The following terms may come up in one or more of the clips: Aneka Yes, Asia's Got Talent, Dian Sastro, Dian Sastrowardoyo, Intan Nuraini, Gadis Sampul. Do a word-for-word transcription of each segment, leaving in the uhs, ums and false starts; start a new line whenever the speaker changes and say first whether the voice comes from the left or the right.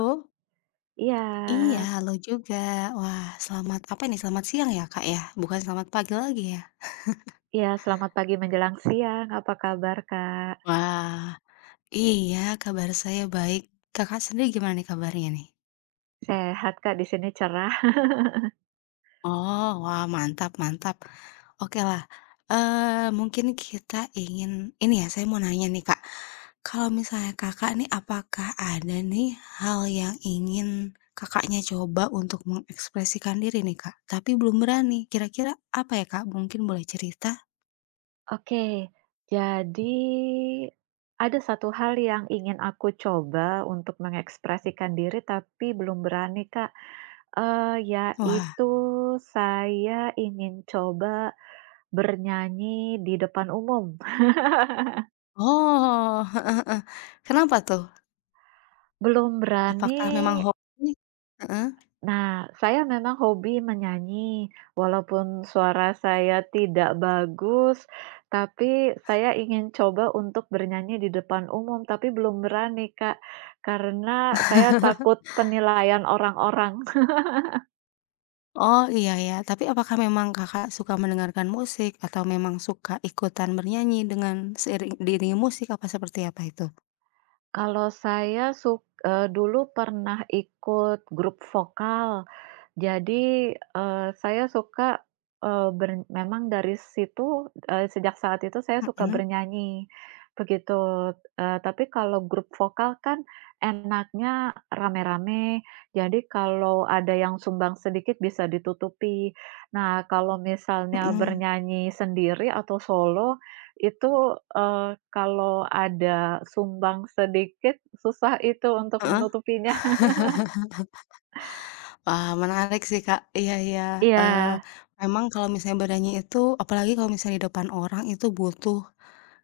left: Oh, iya
right: Iya
left: halo juga. Wah selamat apa nih, selamat siang ya, Kak, ya? Bukan selamat pagi lagi ya?
right: iya, Selamat pagi menjelang siang. Apa kabar, Kak?
left: Wah, iya kabar saya baik. Kakak sendiri gimana nih kabarnya nih?
right: Sehat, Kak, di sini cerah.
left: Oh, wah mantap mantap. Oke lah, eee, mungkin kita ingin ini ya, saya mau nanya nih, Kak. Kalau misalnya Kakak nih apakah ada nih hal yang ingin Kakaknya coba untuk mengekspresikan diri nih, Kak, tapi belum berani, kira-kira apa ya, Kak? Mungkin boleh cerita?
right: Oke, jadi ada satu hal yang ingin aku coba untuk mengekspresikan diri tapi belum berani, Kak, eee,
left: Wah.
right: yaitu saya ingin coba bernyanyi di depan umum.
left: Oh, heeh heeh. Kenapa tuh?
right: Belum berani.
left: Apakah memang hobi? Heeh.
right: Nah, saya memang hobi menyanyi, walaupun suara saya tidak bagus, tapi saya ingin coba untuk bernyanyi di depan umum, tapi belum berani, Kak, karena saya takut penilaian orang-orang.
left: Oh, iya ya. Tapi apakah memang Kakak suka mendengarkan musik atau memang suka ikutan bernyanyi dengan seiring diiringi musik apa seperti apa itu?
right: Kalau saya suk eee, Dulu pernah ikut grup vokal. Jadi, eee, saya suka, eee, bern memang dari situ, eee, sejak saat itu saya suka
left: Mhm,
right: bernyanyi, begitu. Eee, tapi kalau grup vokal kan enaknya rame-rame, jadi kalau ada yang sumbang sedikit bisa ditutupi. Nah, kalau misalnya
left: mhm,
right: bernyanyi sendiri atau solo, itu, eee, kalau ada sumbang sedikit, susah itu untuk
left: heeh.
right: menutupinya.
left: Wah, menarik sih, Kak. Iya iya, eee,
right: Iya.
left: memang kalau misalnya bernyanyi itu apalagi kalau misalnya di depan orang itu butuh,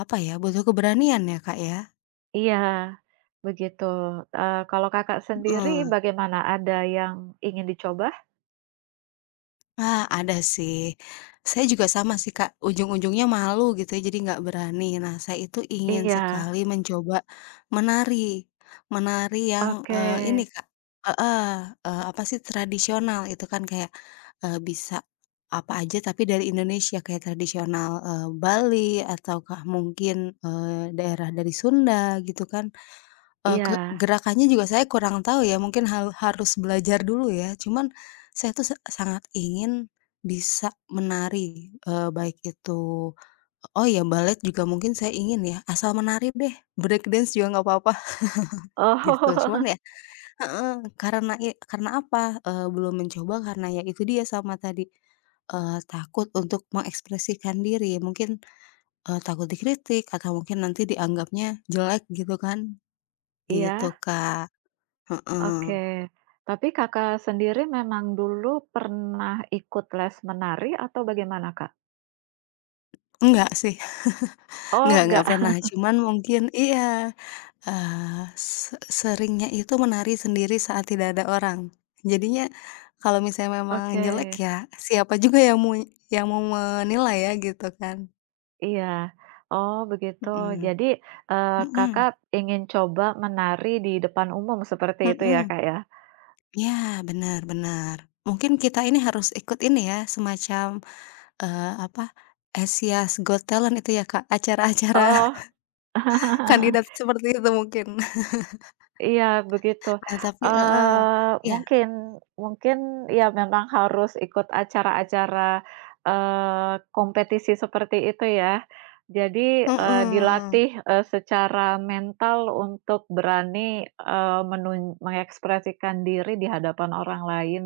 left: apa ya, butuh keberanian ya, Kak, ya?
right: Iya, begitu. Eee, kalau Kakak sendiri
left: Heeh.
right: bagaimana, ada yang ingin dicoba?
left: Ah, ada sih. Saya juga sama sih, Kak, ujung-ujungnya malu gitu ya, jadi nggak berani. Nah, saya itu ingin
right: Iya,
left: sekali mencoba menari, menari yang,
right: oke,
left: eee, ini, Kak heeh, eee, apa sih, tradisional itu kan kayak, eee, bisa apa aja tapi dari Indonesia kayak tradisional, eee, Bali ataukah mungkin, eee, daerah dari Sunda gitu kan. Eee, ke
right: iya.
left: gerakannya juga saya kurang tahu ya, mungkin hal harus belajar dulu ya. Cuman saya tuh sa sangat ingin bisa menari, eee, baik itu oh ya balet juga mungkin saya ingin ya, asal menari deh, breakdance juga nggak apa-apa gitu. Cuman
right: Oh,
left: ya heeh, karena i karena apa, eee, belum mencoba karena ya itu dia sama tadi, eee, takut untuk mengekspresikan diri. Mungkin, eee, takut dikritik atau mungkin nanti dianggapnya jelek gitu kan,
right: iya,
left: gitu Kak,
right: oke.
left: heeh.
right: Tapi Kakak sendiri memang dulu pernah ikut les menari atau bagaimana, Kak?
left: Enggak sih,
right: Oh,
left: enggak enggak
right: enggak?
left: pernah, cuman mungkin iya, eee, se seringnya itu menari sendiri saat tidak ada orang. Jadinya kalau misalnya memang
right: Oke,
left: jelek ya, siapa juga yang mau yang mau menilai ya gitu kan.
right: iya. Oh, begitu.
left: Mhm,
right: Jadi, eee,
left: mhm,
right: Kakak ingin coba menari di depan umum seperti itu ya,
left: mhm,
right: Kak, ya?
left: iya bener bener. Mungkin kita ini harus ikut ini ya, semacam, eee, apa, Asia's Got Talent itu ya Kak, acara-acara
right: Oh.
left: kandidat seperti itu mungkin.
right: Iya, begitu.
left: Nah tapi heeh,
right: Eee,
left: iya,
right: mungkin mungkin ya memang harus ikut acara-acara, eee, kompetisi seperti itu ya. Jadi, eee,
left: mhm.
right: dilatih, eee, secara mental untuk berani, eee, menun mengekspresikan diri di hadapan orang lain,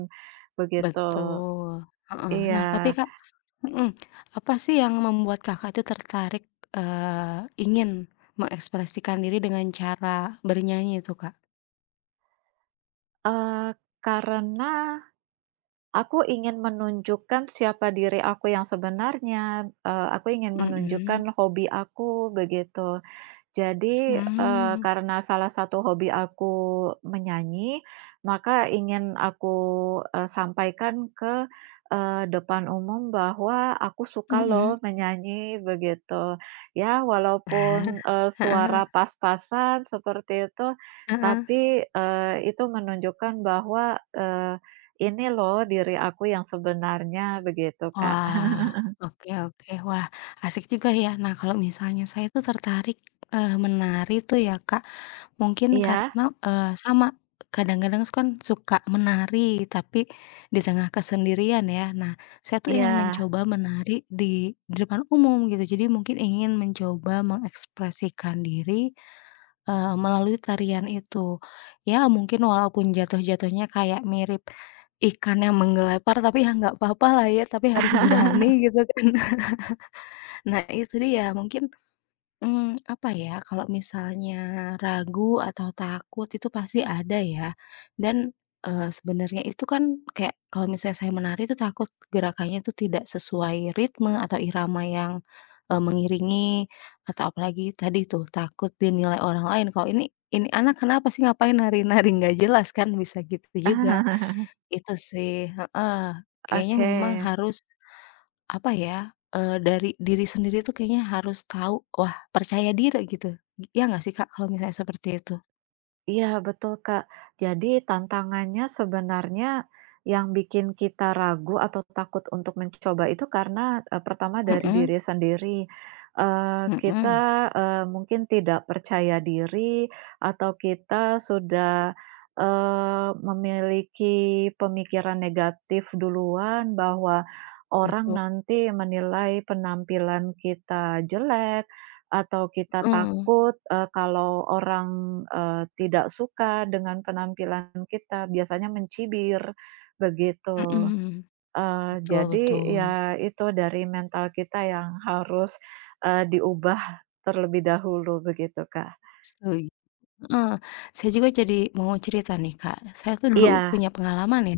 right: begitu.
left: Betul, heeh.
right: Iya,
left: Nah, tapi Kak mhm, apa sih yang membuat Kakak itu tertarik, eee, ingin mengekspresikan diri dengan cara bernyanyi itu, Kak?
right: eee, karena aku ingin menunjukkan siapa diri aku yang sebenarnya, eee, aku ingin
left: Mhm,
right: menunjukkan hobi aku begitu. Jadi, eee,
left: mmm,
right: karena salah satu hobi aku menyanyi, maka ingin aku, eee, sampaikan ke, eee, depan umum bahwa aku suka
left: mhm.
right: loh menyanyi, begitu. Ya walaupun, eee,
left: Heeh
right: suara pas-pasan seperti itu,
left: heeh.
right: tapi, eee, itu menunjukkan bahwa, eee, ini loh diri aku yang sebenarnya, begitu Kak.
left: Wah, oke oke. Wah, asik juga ya. Nah, kalau misalnya saya tuh tertarik, eee, menari tuh ya, Kak. Mungkin
right: Iya
left: karena, eee, sama, kadang-kadang kan suka menari, tapi di tengah kesendirian ya. Nah, saya tuh ingin
right: iya.
left: mencoba menari di di depan umum gitu. Jadi mungkin ingin mencoba mengekspresikan diri, eee, melalui tarian itu. Ya mungkin walaupun jatuh-jatuhnya kayak mirip ikan yang menggelepar, tapi ya nggak apa-apa lah ya, tapi harus berani gitu kan. Nah itu dia, mungkin Mmm, apa ya, kalau misalnya ragu atau takut itu pasti ada ya, dan, eee, sebenarnya itu kan kayak kalau misalnya saya menari itu takut gerakannya itu tidak sesuai ritme atau irama yang, eee, mengiringi atau apalagi tadi tuh takut dinilai orang lain kalau ini ini anak kenapa sih ngapain nari-nari nggak jelas kan bisa gitu juga, itu sih heeh, kayaknya
right: Oke.
left: memang harus apa ya, eee, dari diri sendiri tuh kayaknya harus tahu, wah percaya diri gitu. Ya nggak sih Kak kalau misalnya seperti itu?
right: Iya betul, Kak. Jadi tantangannya sebenarnya yang bikin kita ragu atau takut untuk mencoba itu karena, eee, pertama dari
left: Mhm
right: diri sendiri, eee, kita,
left: mhm,
right: eee, mungkin tidak percaya diri atau kita sudah, eee, memiliki pemikiran negatif duluan bahwa orang
left: betul,
right: nanti menilai penampilan kita jelek atau kita
left: heeh,
right: takut, eee, kalau orang, eee, tidak suka dengan penampilan kita, biasanya mencibir, begitu.
left: mhm,
right: Eee,
left: betul
right: jadi ya
left: betul,
right: itu dari mental kita yang harus, eee, diubah terlebih dahulu, begitu, Kak.
left: setuju, heeh. Saya juga jadi mau cerita nih Kak, saya tuh dulu
right: Iya,
left: punya pengalaman ya,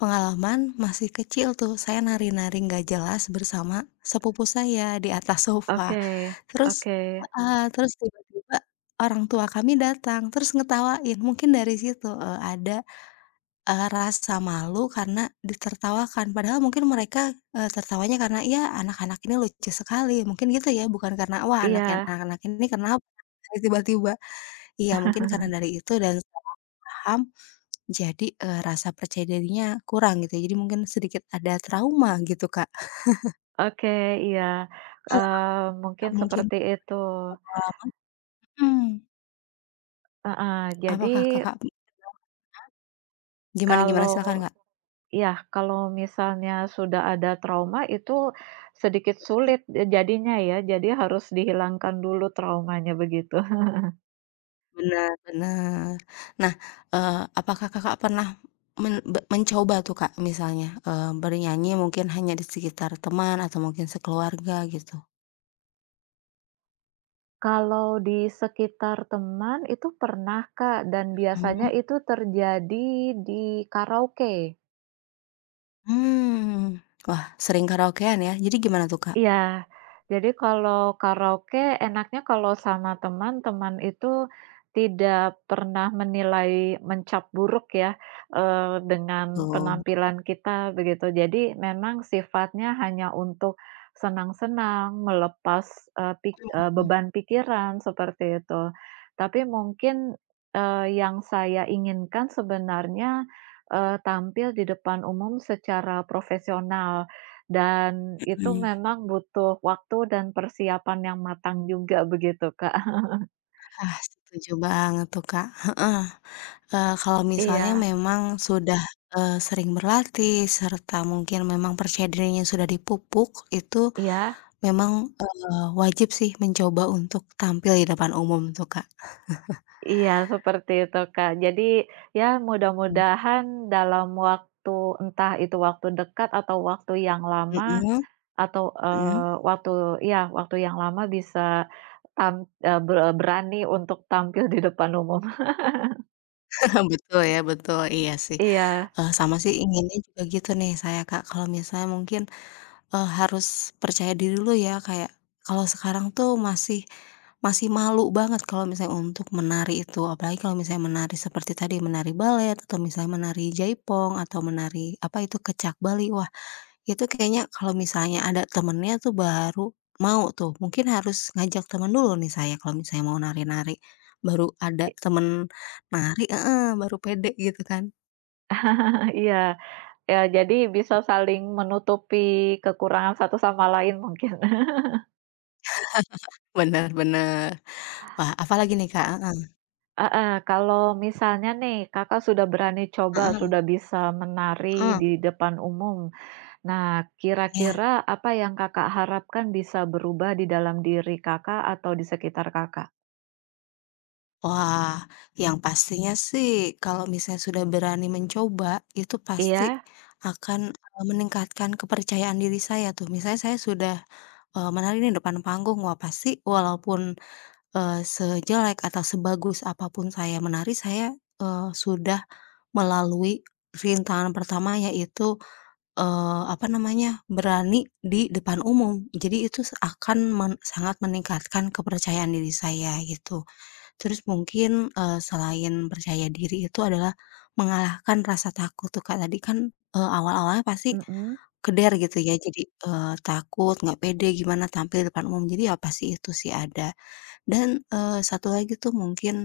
left: pengalaman masih kecil tuh saya nari-nari nggak jelas bersama sepupu saya di atas sofa.
right: oke
left: Terus
right: oke,
left: heeh, terus tiba-tiba orang tua kami datang, terus ngetawain. Mungkin dari situ, eee, ada, eee, rasa malu karena ditertawakan. Padahal mungkin mereka, eee, tertawanya karena, "Ya anak-anak ini lucu sekali." Mungkin gitu ya, bukan karena, "Wah anak yang
right: iya.
left: anak-anak ini kenapa nangis tiba-tiba?" Iya mungkin karena dari itu dan salah paham, jadi, eee, rasa percaya dirinya kurang gitu ya. Jadi mungkin sedikit ada trauma gitu, Kak.
right: Oke, iya, eee, mungkin
left: Mungkin
right: seperti itu.
left: pengalaman mhm,
right: Heeh, jadi
left: apakah Kakak Gimana gimana?
right: kalau
left: Silakan, Kak.
right: iya, kalau misalnya sudah ada trauma itu sedikit sulit, jadinya ya, jadi harus dihilangkan dulu traumanya, begitu.
left: Benar benar. Nah, eee, apakah Kakak pernah men be mencoba tuh Kak misalnya, eee, bernyanyi mungkin hanya di sekitar teman atau mungkin sekeluarga gitu?
right: Kalau di sekitar teman itu pernah, Kak, dan biasanya
left: Mhm.
right: itu terjadi di karaoke.
left: Mmm, Wah sering karaokean ya, jadi gimana tuh Kak?
right: Iya, jadi kalau karaoke enaknya kalau sama teman, teman itu tidak pernah menilai mencap buruk ya, eee, dengan
left: Oh,
right: penampilan kita begitu. Jadi memang sifatnya hanya untuk senang-senang, melepas, eee, pik eee, beban pikiran seperti itu. Tapi mungkin, eee, yang saya inginkan sebenarnya, eee, tampil di depan umum secara profesional dan itu
left: mhm.
right: memang butuh waktu dan persiapan yang matang juga begitu, Kak.
left: Ah, setuju banget tuh Kak, heeh. Eee, kalau misalnya
right: Iya,
left: memang sudah, eee, sering berlatih serta mungkin memang percaya dirinya sudah dipupuk, itu
right: iya,
left: memang, eee, wajib sih mencoba untuk tampil di depan umum tuh, Kak.
right: iya seperti itu, Kak. Jadi ya mudah-mudahan dalam waktu entah itu waktu dekat atau waktu yang lama
left: Mhm
right: atau,
left: mhm.
right: eee, waktu ya waktu yang lama bisa tam eee, be berani untuk tampil di depan umum.
left: Betul ya, betul, iya sih,
right: Iya,
left: eee, sama sih inginnya juga gitu nih saya, Kak, kalau misalnya mungkin, eee, harus percaya diri dulu ya, kayak kalau sekarang tuh masih masih malu banget kalau misalnya untuk menari itu, apalagi kalau misalnya menari seperti tadi, menari balet atau misalnya menari jaipong atau menari apa itu, kecak Bali, wah itu kayaknya kalau misalnya ada temennya tuh baru mau tuh, mungkin harus ngajak temen dulu nih saya kalau misalnya mau nari-nari, baru ada
right: i-
left: temen nari heeh, baru pede gitu kan.
right: iya, ya jadi bisa saling menutupi kekurangan satu sama lain mungkin.
left: Bener bener. Wah, apalagi nih, Kak? Heeh,
right: Heeh, kalau misalnya nih Kakak sudah berani coba,
left: heeh,
right: sudah bisa menari
left: heeh,
right: di depan umum. Nah,
left: iya.
right: kira-kira apa yang Kakak harapkan bisa berubah di dalam diri Kakak atau di sekitar Kakak?
left: Wah, yang pastinya sih kalau misalnya sudah berani mencoba, itu pasti
right: Iya?
left: akan, eee, meningkatkan kepercayaan diri saya tuh. Misalnya saya sudah, eee, menari nih depan panggung, wah pasti walaupun Eee, sejelek atau sebagus apapun saya menari, saya, eee, sudah melalui rintangan pertama yaitu, eee, apa namanya, berani di depan umum. Jadi itu se akan men sangat meningkatkan kepercayaan diri saya gitu. Terus mungkin, eee, selain percaya diri itu adalah mengalahkan rasa takut tuh, Kak. Tadi kan, eee, awal-awalnya pasti
right: Mhm.
left: keder gitu ya, jadi, eee, takut, nggak pede gimana tampil di depan umum. Jadi ya pasti itu sih ada. Dan, eee, satu lagi tuh mungkin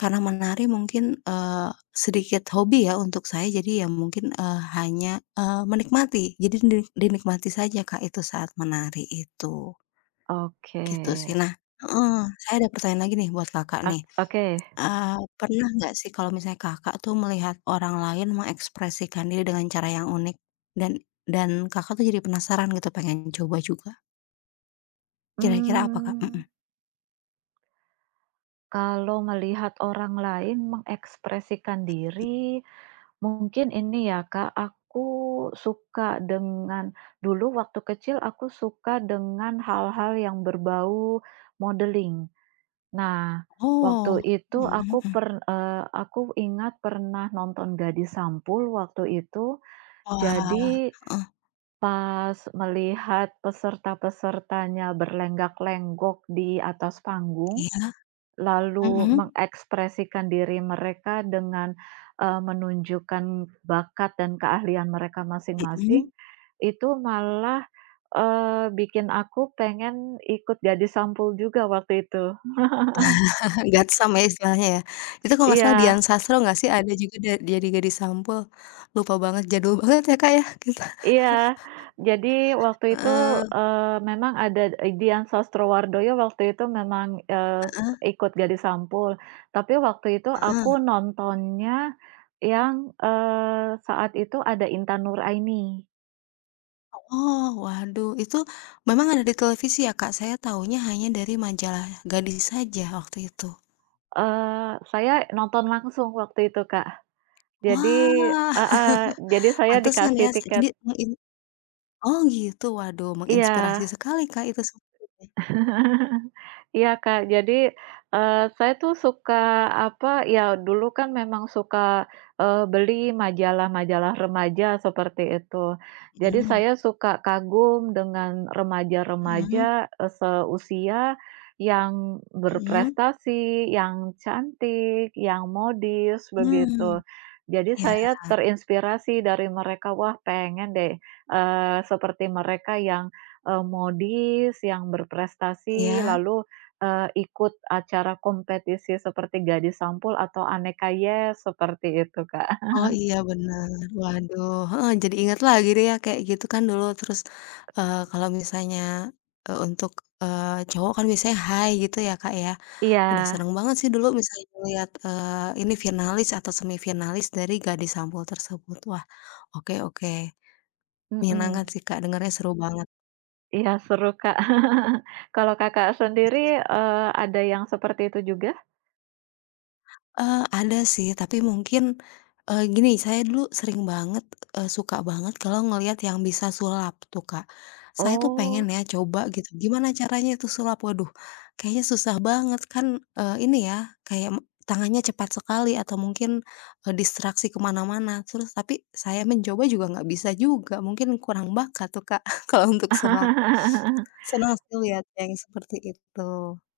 left: karena menari mungkin, eee, sedikit hobi ya untuk saya jadi ya mungkin, eee, hanya, eee, menikmati. Jadi dinik dinikmati saja Kak itu saat menari itu,
right: Oke.
left: gitu sih. Nah heeh, saya ada pertanyaan lagi nih buat Kakak
right: Ak
left: nih,
right: oke.
left: eee, pernah nggak sih kalau misalnya Kakak tuh melihat orang lain mengekspresikan diri dengan cara yang unik dan dan Kakak tuh jadi penasaran gitu pengen coba juga? Kira-kira apa Kak? Mhm.
right: Mmm, kalau melihat orang lain mengekspresikan diri, mungkin ini ya, Kak, aku suka dengan dulu waktu kecil aku suka dengan hal-hal yang berbau modeling. Nah, waktu
left: Oh,
right: itu
left: mhm
right: aku
left: mhm.
right: per eee, aku ingat pernah nonton Gadis Sampul waktu itu.
left: Wah,
right: Jadi pas melihat peserta-pesertanya berlenggak-lenggok di atas panggung,
left: iya,
right: lalu
left: mhm.
right: mengekspresikan diri mereka dengan, eee, menunjukkan bakat dan keahlian mereka masing-masing,
left: Mhm,
right: itu malah, eee, bikin aku pengen ikut Gadis Sampul juga waktu itu.
left: Gatsam ya istilahnya ya. Itu kalau nggak
right: Iya
left: salah Dian Sastro nggak sih ada juga da jadi gadis sampul, lupa banget jadul banget ya Kak ya kita
right: iya. Jadi waktu itu,
left: heeh
right: eee, memang ada e Dian Sastrowardoyo waktu itu memang, eee, s
left: heeh
right: ikut Gadis Sampul, tapi waktu itu
left: heeh.
right: aku nontonnya yang, eee, saat itu ada Intan Nuraini.
left: Oh waduh itu memang ada di televisi ya Kak? Saya tahunya hanya dari majalah Gadis saja waktu itu.
right: Eee, saya nonton langsung waktu itu, Kak. Jadi
left: Wah,
right: heeh, jadi saya
left: pantesan
right: dikasih
left: ya se
right: tiket
left: jadi mengin oh gitu waduh menginspirasi
right: iya.
left: sekali Kak itu sebetulnya.
right: Iya, Kak. Jadi, eee, saya tuh suka, apa, ya dulu kan memang suka, eee, beli majalah-majalah remaja seperti itu. Jadi
left: Mhm
right: saya suka kagum dengan
left: mhm
right: remaja-remaja, eee, seusia yang
left: mhm.
right: berprestasi, yang cantik, yang modis,
left: Mmm,
right: begitu. Jadi
left: iya
right: saya terinspirasi dari mereka, "Wah, pengen deh, eee, seperti mereka yang, eee, modis, yang berprestasi,
left: iya.
right: lalu Eee, ikut acara kompetisi seperti Gadis Sampul atau Aneka Yes, seperti itu, Kak."
left: Oh iya bener, waduh, heeh, jadi ingat lagi deh ya kayak gitu kan dulu terus, eee, kalau misalnya, eee, untuk, eee, cowok kan biasanya hai gitu ya Kak ya,
right: Iya,
left: udah seneng banget sih dulu misalnya ngeliat, eee, ini finalis atau semifinalis dari Gadis Sampul tersebut. Wah oke oke, menyenangkan
right: mhm.
left: sih Kak dengarnya seru banget.
right: Iya, seru, Kak. Kalau Kakak sendiri, eee, ada yang seperti itu juga?
left: Eee, ada sih, tapi mungkin, eee, gini, saya dulu sering banget, eee, suka banget kalau ngelihat yang bisa sulap tuh, Kak. Saya tuh pengen
right: Oh.
left: ya coba gitu, gimana caranya itu sulap? Waduh, kayaknya susah banget kan, eee, ini ya, kayak m tangannya cepat sekali atau mungkin, eee, distraksi ke mana-mana. Terus tapi saya mencoba juga nggak bisa juga, mungkin kurang bakat tuh, Kak, kalau untuk sulap. Senang sih lihat yang seperti itu,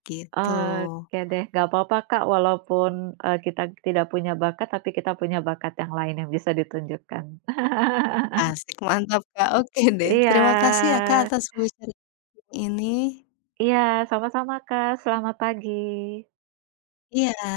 left: gitu.
right: Oke deh, nggak apa-apa, Kak, walaupun, eee, kita tidak punya bakat, tapi kita punya bakat yang lain yang bisa ditunjukkan.
left: Asik, mantap Kak, oke deh. Terima kasih ya
right: Iya.
left: Kak atas pembicaraan ini.
right: Iya, sama-sama, Kak. Selamat pagi.
left: Iya.